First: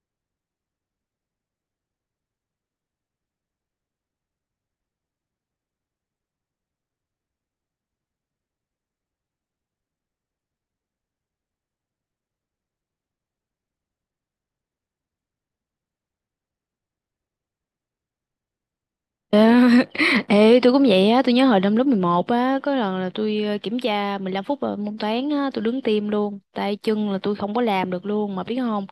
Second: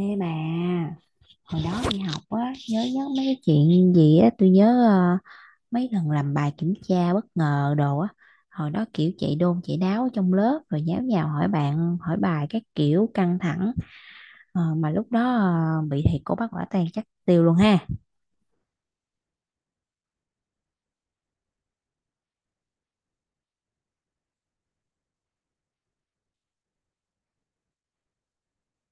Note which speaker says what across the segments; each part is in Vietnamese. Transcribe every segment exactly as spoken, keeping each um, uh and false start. Speaker 1: Ê bà, hồi đó đi học á, nhớ nhớ mấy cái chuyện gì á, tôi nhớ ờ, mấy lần làm bài kiểm tra bất ngờ đồ á, hồi đó kiểu chạy đôn chạy đáo ở trong lớp rồi nháo nhào hỏi bạn, hỏi bài các kiểu căng thẳng. Ờ, mà lúc đó ờ, bị thầy cô bắt quả tang chắc tiêu luôn ha.
Speaker 2: Ê, ê, tôi cũng vậy á, tôi nhớ hồi năm lớp mười một á, có lần là tôi ờ, kiểm tra mười lăm phút ờ, môn toán á, tôi đứng tim luôn, tay chân là tôi không có làm được luôn mà biết không?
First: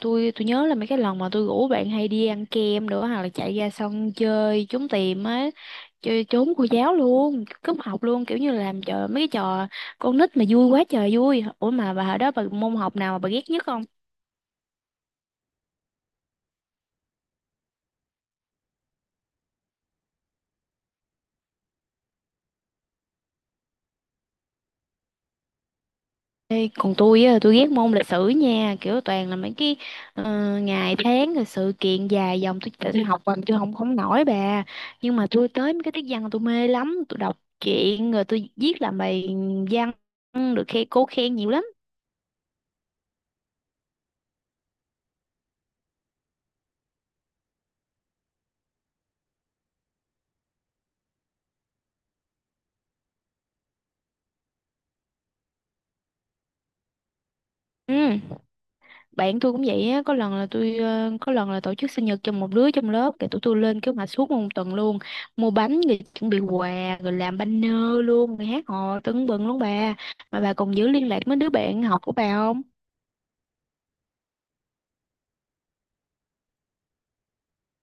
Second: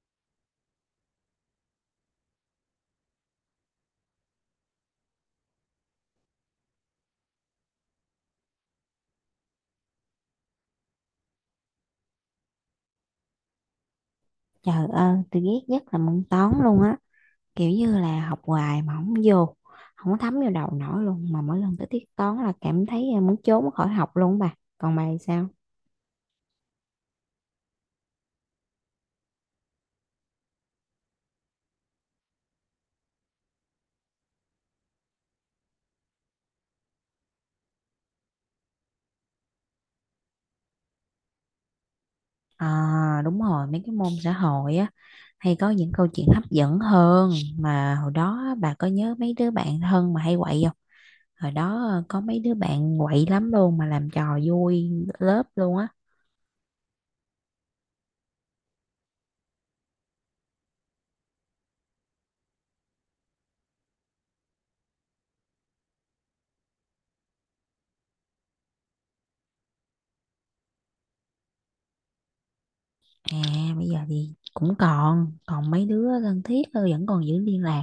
Speaker 2: Tôi tôi nhớ là mấy cái lần mà tôi rủ bạn hay đi ăn kem nữa hoặc là chạy ra sân chơi trốn tìm á, chơi trốn cô giáo luôn, cúp học luôn, kiểu như là làm trò mấy cái trò con nít mà vui quá trời vui. Ủa mà bà hồi đó bà môn học nào mà bà ghét nhất không?
Speaker 1: Trời ơi, tôi ghét nhất là môn toán luôn á, kiểu như là học hoài mà không vô, không có thấm vô đầu nổi luôn, mà mỗi lần tới tiết toán là cảm thấy ờ, muốn trốn khỏi học luôn á bà. Còn bà thì sao?
Speaker 2: Ê, còn tôi á, tôi ghét môn lịch sử nha, kiểu toàn là mấy cái ờ, ngày tháng rồi sự kiện dài dòng tôi tự tôi học bằng tôi không không nổi bà. Nhưng mà tôi tới mấy cái tiết văn là tôi mê lắm, tôi đọc truyện rồi tôi viết làm bài văn được khen cô khen nhiều lắm.
Speaker 1: À, đúng rồi, mấy cái môn xã hội á hay có những câu chuyện hấp dẫn hơn, mà hồi đó á, bà có nhớ mấy đứa bạn thân mà hay quậy không? Hồi đó ờ, có mấy đứa bạn quậy lắm luôn mà làm trò vui lớp luôn á.
Speaker 2: Ừ. Bạn tôi cũng vậy á, có lần là tôi ờ, có lần là tổ chức sinh nhật cho một đứa trong lớp, cái tụi tôi lên kế hoạch suốt một tuần luôn, mua bánh rồi chuẩn bị quà rồi làm banner luôn, rồi hát hò tưng bừng luôn bà. Mà bà còn giữ liên lạc với đứa bạn học của bà không?
Speaker 1: À, bây giờ thì cũng còn còn mấy đứa thân thiết thôi, vẫn còn giữ liên lạc.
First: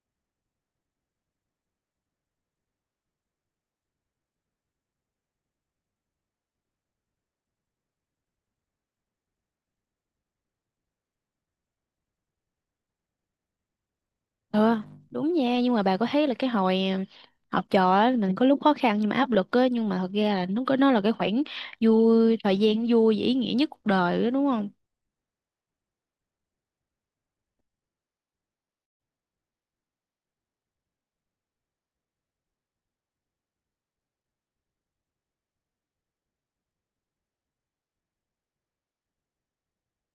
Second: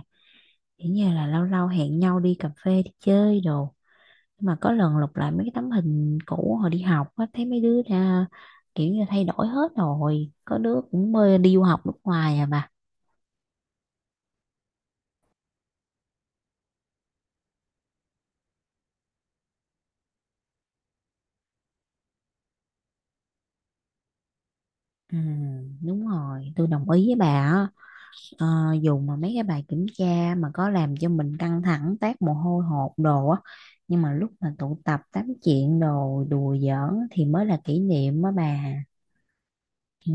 Speaker 1: Chỉ như là lâu lâu hẹn nhau đi cà phê đi chơi đồ. Nhưng mà có lần lục lại mấy cái tấm hình cũ hồi đi học á thấy mấy đứa ra kiểu như thay đổi hết rồi. Có đứa cũng mê đi du học nước ngoài à bà.
Speaker 2: Ừ, đúng nha, nhưng mà bà có thấy là cái hồi ờ, học trò á, mình có lúc khó khăn nhưng mà áp lực á, nhưng mà thật ra là nó có nó là cái khoảng vui, thời gian vui và ý nghĩa nhất cuộc đời đó, đúng không?
Speaker 1: Ừ, đúng rồi, tôi đồng ý với bà á. Ờ, Dù mà mấy cái bài kiểm tra mà có làm cho mình căng thẳng, tát mồ hôi hột đồ á, nhưng mà lúc mà tụ tập tám chuyện đồ đùa giỡn thì mới là kỷ niệm á bà. Ừ,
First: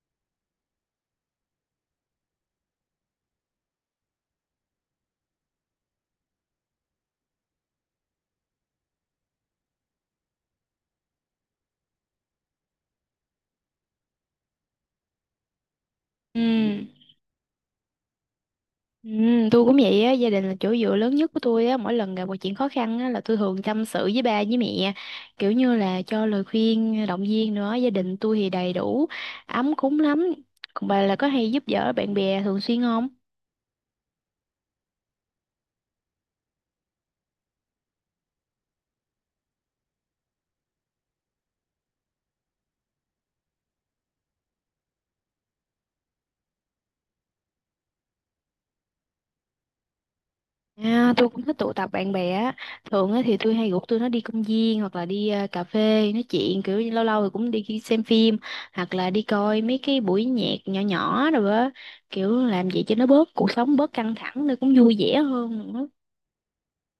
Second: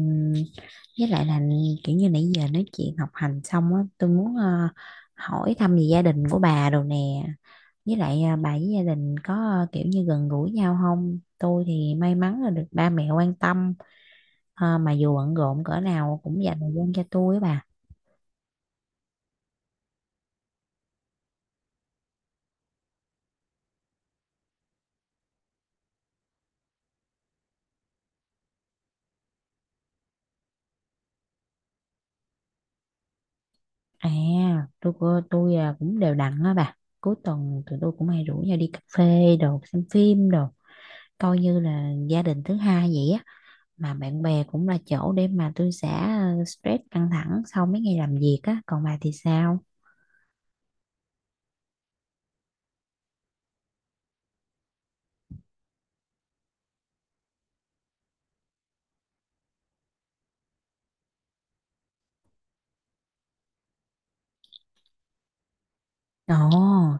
Speaker 1: với lại là kiểu như nãy giờ nói chuyện học hành xong á, tôi muốn ờ, hỏi thăm về gia đình của bà đồ nè. Với lại ờ, bà với gia đình có ờ, kiểu như gần gũi nhau không? Tôi thì may mắn là được ba mẹ quan tâm. Ờ, mà dù bận rộn cỡ nào
Speaker 2: Ừ.
Speaker 1: cũng dành thời gian cho tôi á bà.
Speaker 2: Ừ, tôi cũng vậy á, gia đình là chỗ dựa lớn nhất của tôi á, mỗi lần gặp một chuyện khó khăn á, là tôi thường tâm sự với ba với mẹ, kiểu như là cho lời khuyên, động viên nữa, gia đình tôi thì đầy đủ, ấm cúng lắm. Còn bà là có hay giúp đỡ bạn bè thường xuyên không?
Speaker 1: À, tôi cô- tôi à, cũng đều đặn á bà. Cuối tuần tụi tôi cũng hay rủ nhau đi cà phê đồ xem phim đồ, coi như là gia đình thứ hai vậy á, mà bạn bè cũng là chỗ để mà tôi xả ờ, stress căng thẳng sau mấy ngày làm việc á. Còn bà thì sao?
Speaker 2: À, tôi cũng thích tụ tập bạn bè á, thường á thì tôi hay rủ tôi nó đi công viên hoặc là đi à, cà phê nói chuyện, kiểu như lâu lâu thì cũng đi xem phim hoặc là đi coi mấy cái buổi nhạc nhỏ nhỏ rồi á, kiểu làm vậy cho nó bớt cuộc sống bớt căng thẳng, nó cũng vui vẻ hơn nữa.
Speaker 1: Ồ,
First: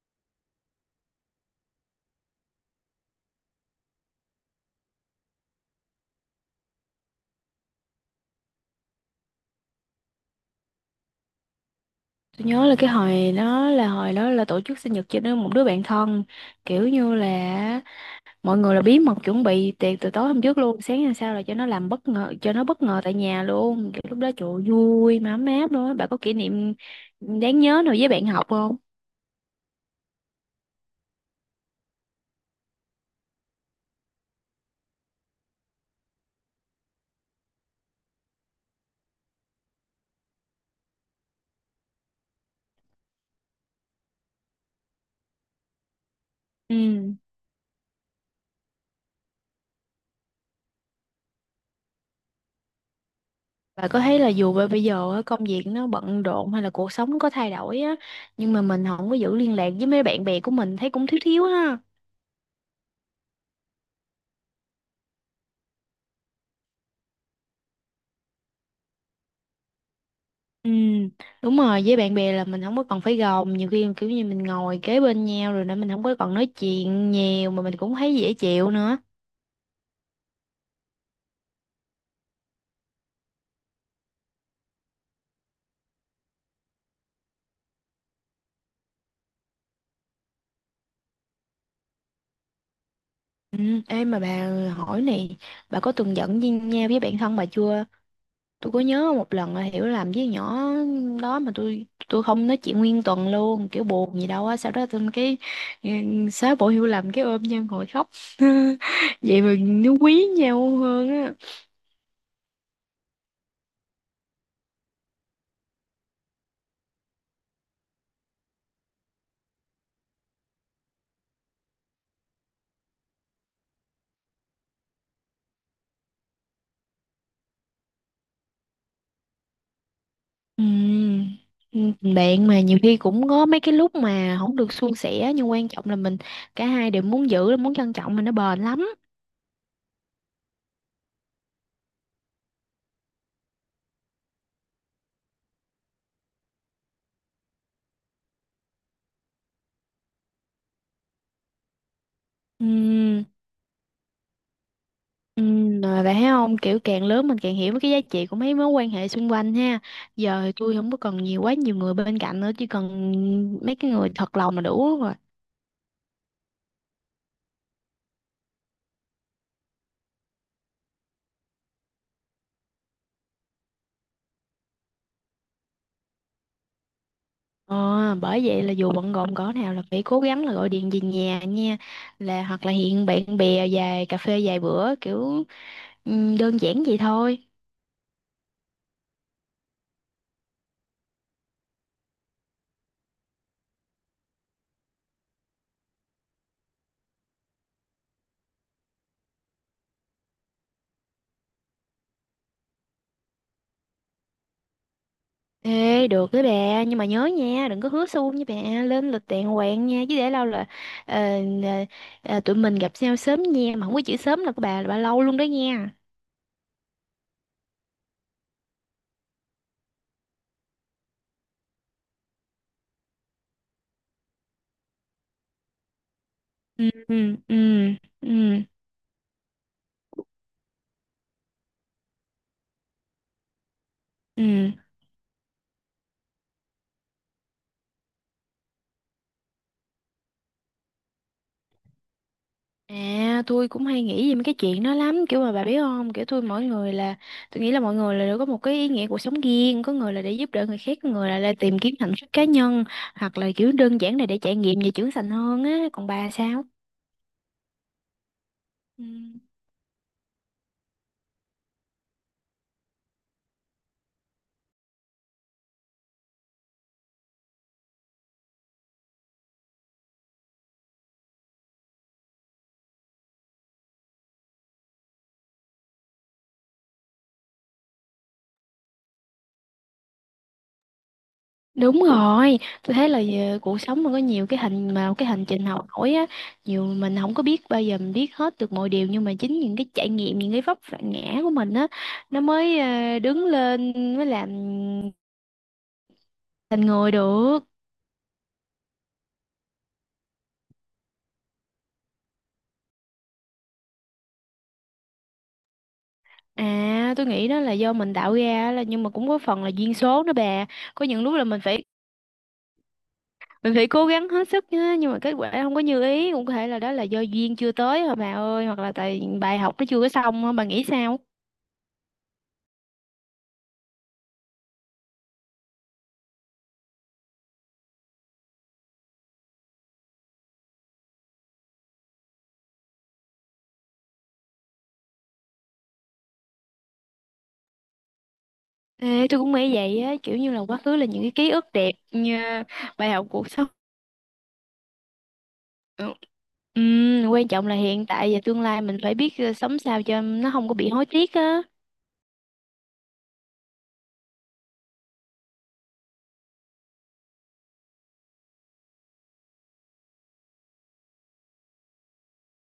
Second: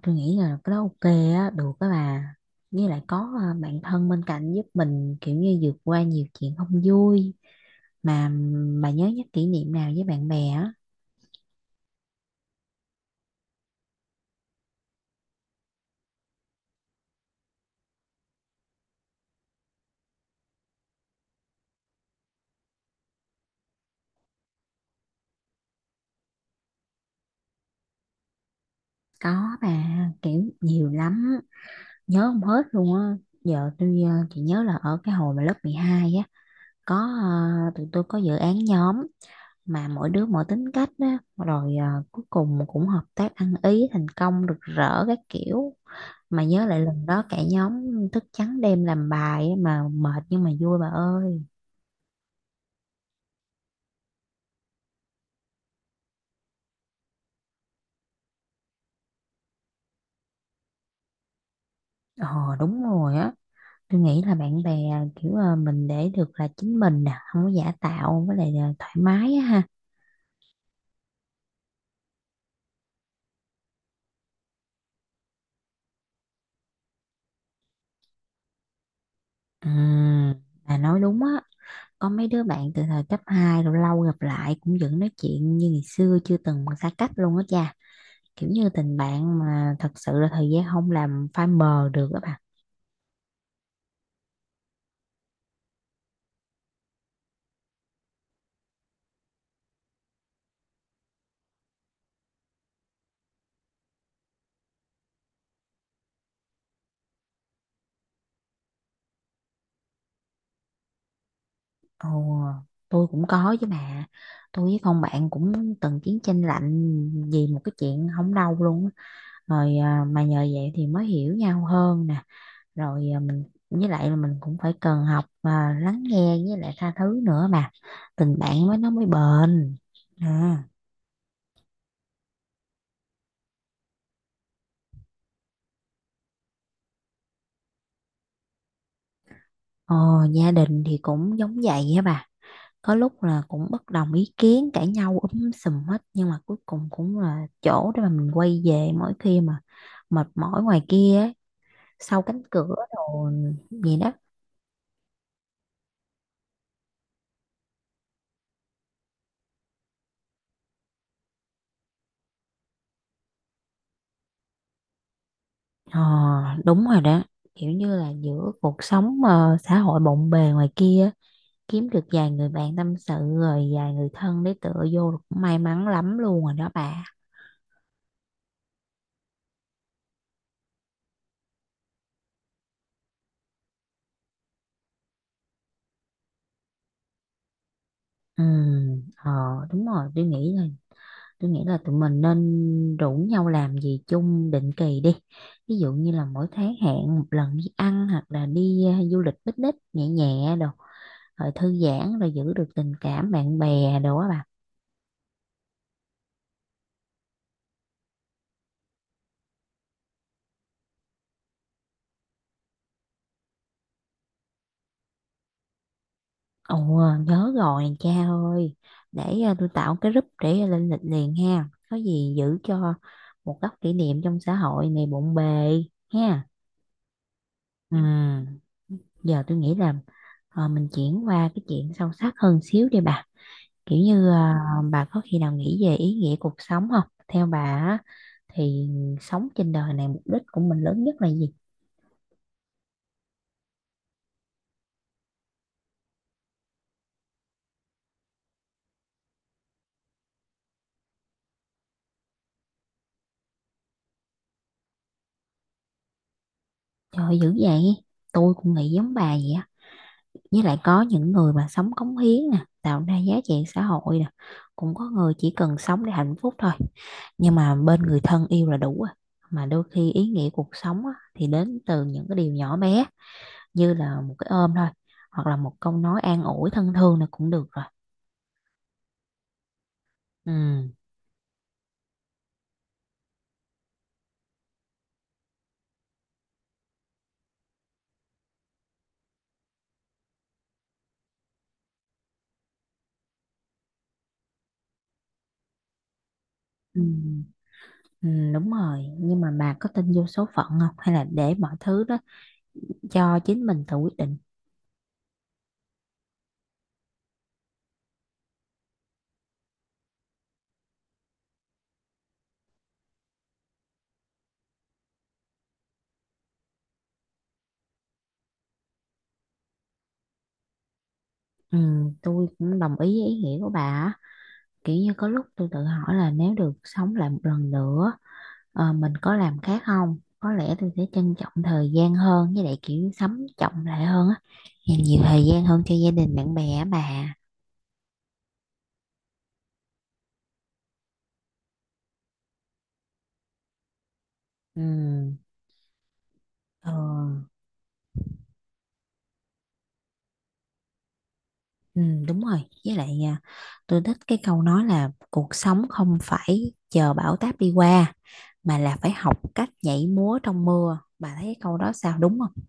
Speaker 1: tôi nghĩ là cái đó ok á, được á bà. Với lại có ờ, bạn thân bên cạnh giúp mình kiểu như vượt qua nhiều chuyện không vui. Mà ừm, bà nhớ nhất kỷ niệm nào với bạn bè á?
Speaker 2: Tôi nhớ là cái hồi đó là hồi đó là tổ chức sinh nhật cho nó một đứa bạn thân, kiểu như là mọi người là bí mật chuẩn bị tiệc từ tối hôm trước luôn, sáng hôm sau là cho nó làm bất ngờ cho nó bất ngờ tại nhà luôn, kiểu lúc đó trời ơi, vui mà ấm áp luôn á. Bà có kỷ niệm đáng nhớ nào với bạn học không?
Speaker 1: Có bà, kiểu nhiều lắm, nhớ không hết luôn á. Giờ tôi ờ, chỉ nhớ là ở cái hồi mà lớp mười hai á, có ờ, tụi tôi có dự án nhóm, mà mỗi đứa mỗi tính cách á rồi ờ, cuối cùng cũng hợp tác ăn ý thành công rực rỡ các kiểu. Mà nhớ
Speaker 2: Ừ.
Speaker 1: lại lần đó cả nhóm thức trắng đêm làm bài á, mà mệt nhưng mà vui bà ơi.
Speaker 2: Bà có thấy là dù bây giờ á, công việc nó bận rộn hay là cuộc sống nó có thay đổi á, nhưng mà mình không có giữ liên lạc với mấy bạn bè của mình thấy cũng thiếu thiếu ha?
Speaker 1: Ờ, đúng rồi á, tôi nghĩ là bạn bè kiểu ờ, mình để được là chính mình nè, không có giả tạo với lại là thoải mái á ha.
Speaker 2: Ừ. Đúng rồi, với bạn bè là mình không có còn phải gồng, nhiều khi kiểu như mình ngồi kế bên nhau rồi nữa mình không có còn nói chuyện nhiều mà mình cũng thấy dễ chịu nữa.
Speaker 1: À, bà nói đúng á, có mấy đứa bạn từ thời cấp hai rồi lâu gặp lại cũng vẫn nói chuyện như ngày xưa chưa từng xa cách luôn á cha. Kiểu như tình bạn mà thật sự là thời gian không làm phai mờ được á bà.
Speaker 2: Ừ, ê mà bà, hỏi này, bà có từng giận với nhau với bạn thân bà chưa? Tôi có nhớ một lần là hiểu làm với nhỏ đó mà tôi tôi không nói chuyện nguyên tuần luôn, kiểu buồn gì đâu á, sau đó tôi cái ừ, xóa bỏ hiểu lầm cái ôm nhau ngồi khóc. Vậy mà nó quý nhau hơn á.
Speaker 1: Ồ, tôi cũng có chứ bà. Tôi với con bạn cũng từng chiến tranh lạnh vì một cái chuyện không đâu luôn á. Rồi à, mà nhờ vậy thì mới hiểu nhau hơn nè. Rồi à, mình với lại là mình cũng phải cần học à, lắng nghe với lại tha thứ nữa, mà tình bạn mới nó mới bền à.
Speaker 2: Ừ, ừ, bạn mà nhiều khi cũng có mấy cái lúc mà không được suôn sẻ, nhưng quan trọng là mình cả hai đều muốn giữ muốn trân trọng mình nó bền lắm.
Speaker 1: Ờ, gia đình thì cũng giống vậy á bà, có lúc là cũng bất đồng ý kiến cãi nhau úm sùm hết, nhưng mà cuối cùng cũng là chỗ để mà mình quay về mỗi khi mà mệt mỏi ngoài kia ấy, sau cánh
Speaker 2: Ừ.
Speaker 1: cửa đồ gì đó.
Speaker 2: Ừ, rồi bạn thấy không, kiểu càng lớn mình càng hiểu mấy cái giá trị của mấy mối quan hệ xung quanh ha. Giờ thì tôi không có cần nhiều quá, nhiều người bên cạnh nữa, chỉ cần mấy cái người thật lòng là đủ rồi.
Speaker 1: Ờ, đúng rồi đó, kiểu như là giữa cuộc sống ờ, xã hội bộn bề ngoài kia á, kiếm được vài người bạn tâm sự rồi vài người thân để tựa vô là cũng may mắn lắm luôn rồi đó bà.
Speaker 2: ờ, Bởi vậy là dù bận rộn cỡ nào là phải cố gắng là gọi điện về nhà nha, là hoặc là hẹn bạn bè vài cà phê vài bữa, kiểu ừ, đơn giản vậy thôi.
Speaker 1: Ừ, ờ, đúng rồi, tôi nghĩ là tôi nghĩ là tụi mình nên rủ nhau làm gì chung định kỳ đi. Ví dụ như là mỗi tháng hẹn một lần đi ăn hoặc là đi ờ, du lịch picnic nhẹ nhẹ đồ, rồi thư giãn rồi giữ được tình cảm bạn bè đồ á bà.
Speaker 2: Ê, được đấy bà, nhưng mà nhớ nha, đừng có hứa suông với bà, lên lịch đàng hoàng nha, chứ để lâu là ờ, ờ, ờ, tụi mình gặp nhau sớm nha, mà không có chữ sớm là của bà là bà lâu luôn đó nha.
Speaker 1: Ồ, nhớ rồi cha ơi. Để à, tôi tạo cái group để lên lịch liền ha. Có gì giữ cho một góc kỷ niệm trong xã hội này bộn bề ha.
Speaker 2: Ừ, ừ, ừ,
Speaker 1: Ừ,
Speaker 2: ừ,
Speaker 1: giờ tôi nghĩ là ờ, mình chuyển qua cái chuyện sâu sắc hơn xíu đi bà. Kiểu như ờ,
Speaker 2: ừ.
Speaker 1: bà có khi nào nghĩ về ý nghĩa cuộc sống không? Theo bà á, thì sống trên đời này mục đích của mình lớn nhất là gì?
Speaker 2: À, tôi cũng hay nghĩ về mấy cái chuyện đó lắm, kiểu mà bà biết không, kiểu tôi mỗi người là, tôi nghĩ là mọi người là đều có một cái ý nghĩa cuộc sống riêng, có người là để giúp đỡ người khác, có người là để tìm kiếm hạnh phúc cá nhân, hoặc là kiểu đơn giản là để trải nghiệm và trưởng thành hơn á, còn bà sao?
Speaker 1: Trời ơi, dữ vậy. Tôi cũng nghĩ
Speaker 2: Ừ.
Speaker 1: giống bà vậy á. Với lại có những người mà sống cống hiến nè, tạo ra giá trị xã hội nè, cũng có người chỉ cần sống để hạnh phúc thôi, nhưng mà bên người thân yêu là đủ rồi. Mà đôi khi ý nghĩa cuộc sống á, thì đến từ những cái điều nhỏ bé, như là một cái ôm thôi, hoặc là một câu nói an ủi thân thương là cũng được rồi. Ừ.
Speaker 2: Đúng rồi, tôi thấy là ờ, cuộc sống nó có nhiều cái hành mà cái hành trình học hỏi á, nhiều mình không có biết bao giờ mình biết hết được mọi điều, nhưng mà chính những cái trải nghiệm, những cái vấp phải ngã của mình á, nó mới ờ, đứng lên mới làm thành
Speaker 1: Ừ.
Speaker 2: người được.
Speaker 1: Ừ, đúng rồi, nhưng mà bà có tin vô số phận không hay là để mọi thứ đó cho chính mình tự quyết định?
Speaker 2: À, tôi nghĩ đó là do mình tạo ra là nhưng mà cũng có phần là duyên số nữa bà. Có những lúc là mình phải mình phải cố gắng hết sức nhá, nhưng mà kết quả không có như ý, cũng có thể là đó là do duyên chưa tới thôi bà ơi, hoặc là tại bài học nó chưa có xong á, bà nghĩ sao?
Speaker 1: Ừ, tôi cũng đồng ý với ý nghĩa của bà á. Kiểu như có lúc tôi tự hỏi là nếu được sống lại một lần nữa, ờ, mình có làm khác không, có lẽ tôi sẽ trân trọng thời gian hơn, với lại kiểu sống trọng lại hơn á, dành nhiều thời gian hơn cho gia đình bạn bè á bà.
Speaker 2: Ê, tôi cũng nghĩ vậy á, kiểu như là quá khứ là những cái ký ức đẹp như bài học cuộc sống.
Speaker 1: Ừ,
Speaker 2: Ừ.
Speaker 1: ờ,
Speaker 2: Ừm, quan trọng là hiện tại và tương lai mình phải biết ờ, sống sao cho nó không có bị hối tiếc á.
Speaker 1: ừ, đúng rồi, với lại à, tôi thích cái câu nói là cuộc sống không phải chờ bão táp đi qua mà là phải học cách nhảy múa trong mưa. Bà thấy cái câu đó sao, đúng không?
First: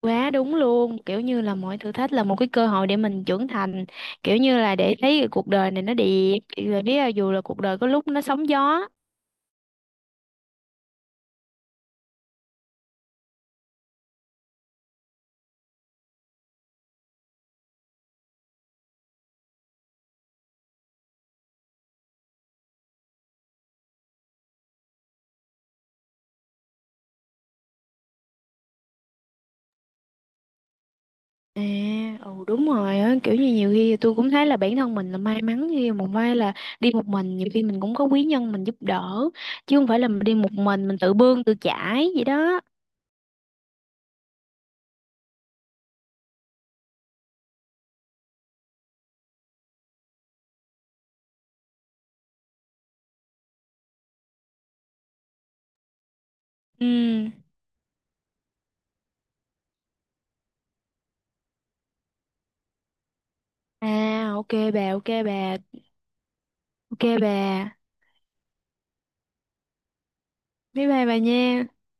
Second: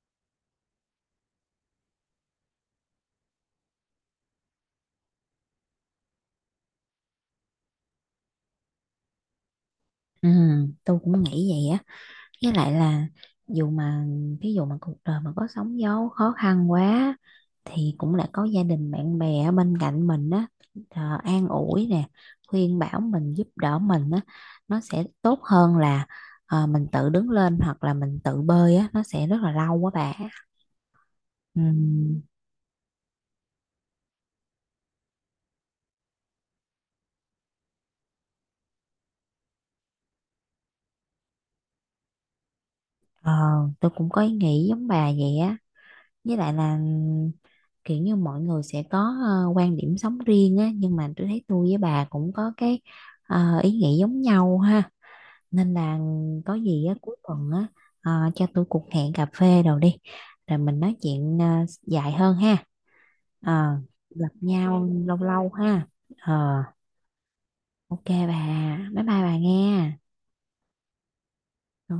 Speaker 2: Quá đúng luôn, kiểu như là mọi thử thách là một cái cơ hội để mình trưởng thành, kiểu như là để thấy cái cuộc đời này nó đẹp, rồi biết là dù là cuộc đời có lúc nó sóng gió.
Speaker 1: Ừ, tôi cũng nghĩ vậy á, với lại là dù mà ví dụ mà cuộc đời mà có sóng gió khó khăn quá, thì cũng lại có gia đình bạn bè ở bên cạnh mình á, ờ, an ủi nè, khuyên bảo mình giúp đỡ mình á, nó sẽ tốt hơn là ờ, mình tự đứng lên hoặc là mình tự bơi á, nó sẽ rất là lâu quá bà.
Speaker 2: À,
Speaker 1: Ừm,
Speaker 2: ừ đúng rồi á, kiểu như nhiều khi tôi cũng thấy là bản thân mình là may mắn khi một vai là đi một mình, nhiều khi mình cũng có quý nhân mình giúp đỡ, chứ không phải là mình đi một mình mình tự bươn tự chải vậy đó.
Speaker 1: ờ, tôi cũng có ý nghĩ giống bà vậy á, với lại là kiểu như mọi người sẽ có ờ, quan điểm sống riêng á, nhưng mà tôi thấy tôi với bà cũng có cái ờ, ý nghĩ giống nhau ha, nên là có gì
Speaker 2: Ừ.
Speaker 1: á, cuối tuần á, ờ, cho tôi cuộc hẹn cà phê đồ đi, rồi mình nói chuyện ờ, dài hơn ha. Ờ, gặp
Speaker 2: À, ok
Speaker 1: nhau
Speaker 2: bà, ok
Speaker 1: lâu lâu
Speaker 2: bà,
Speaker 1: ha. Ờ,
Speaker 2: ok bà.
Speaker 1: ok bà. Bye bye bà nghe.
Speaker 2: Bye bye bà nha.
Speaker 1: Ừ.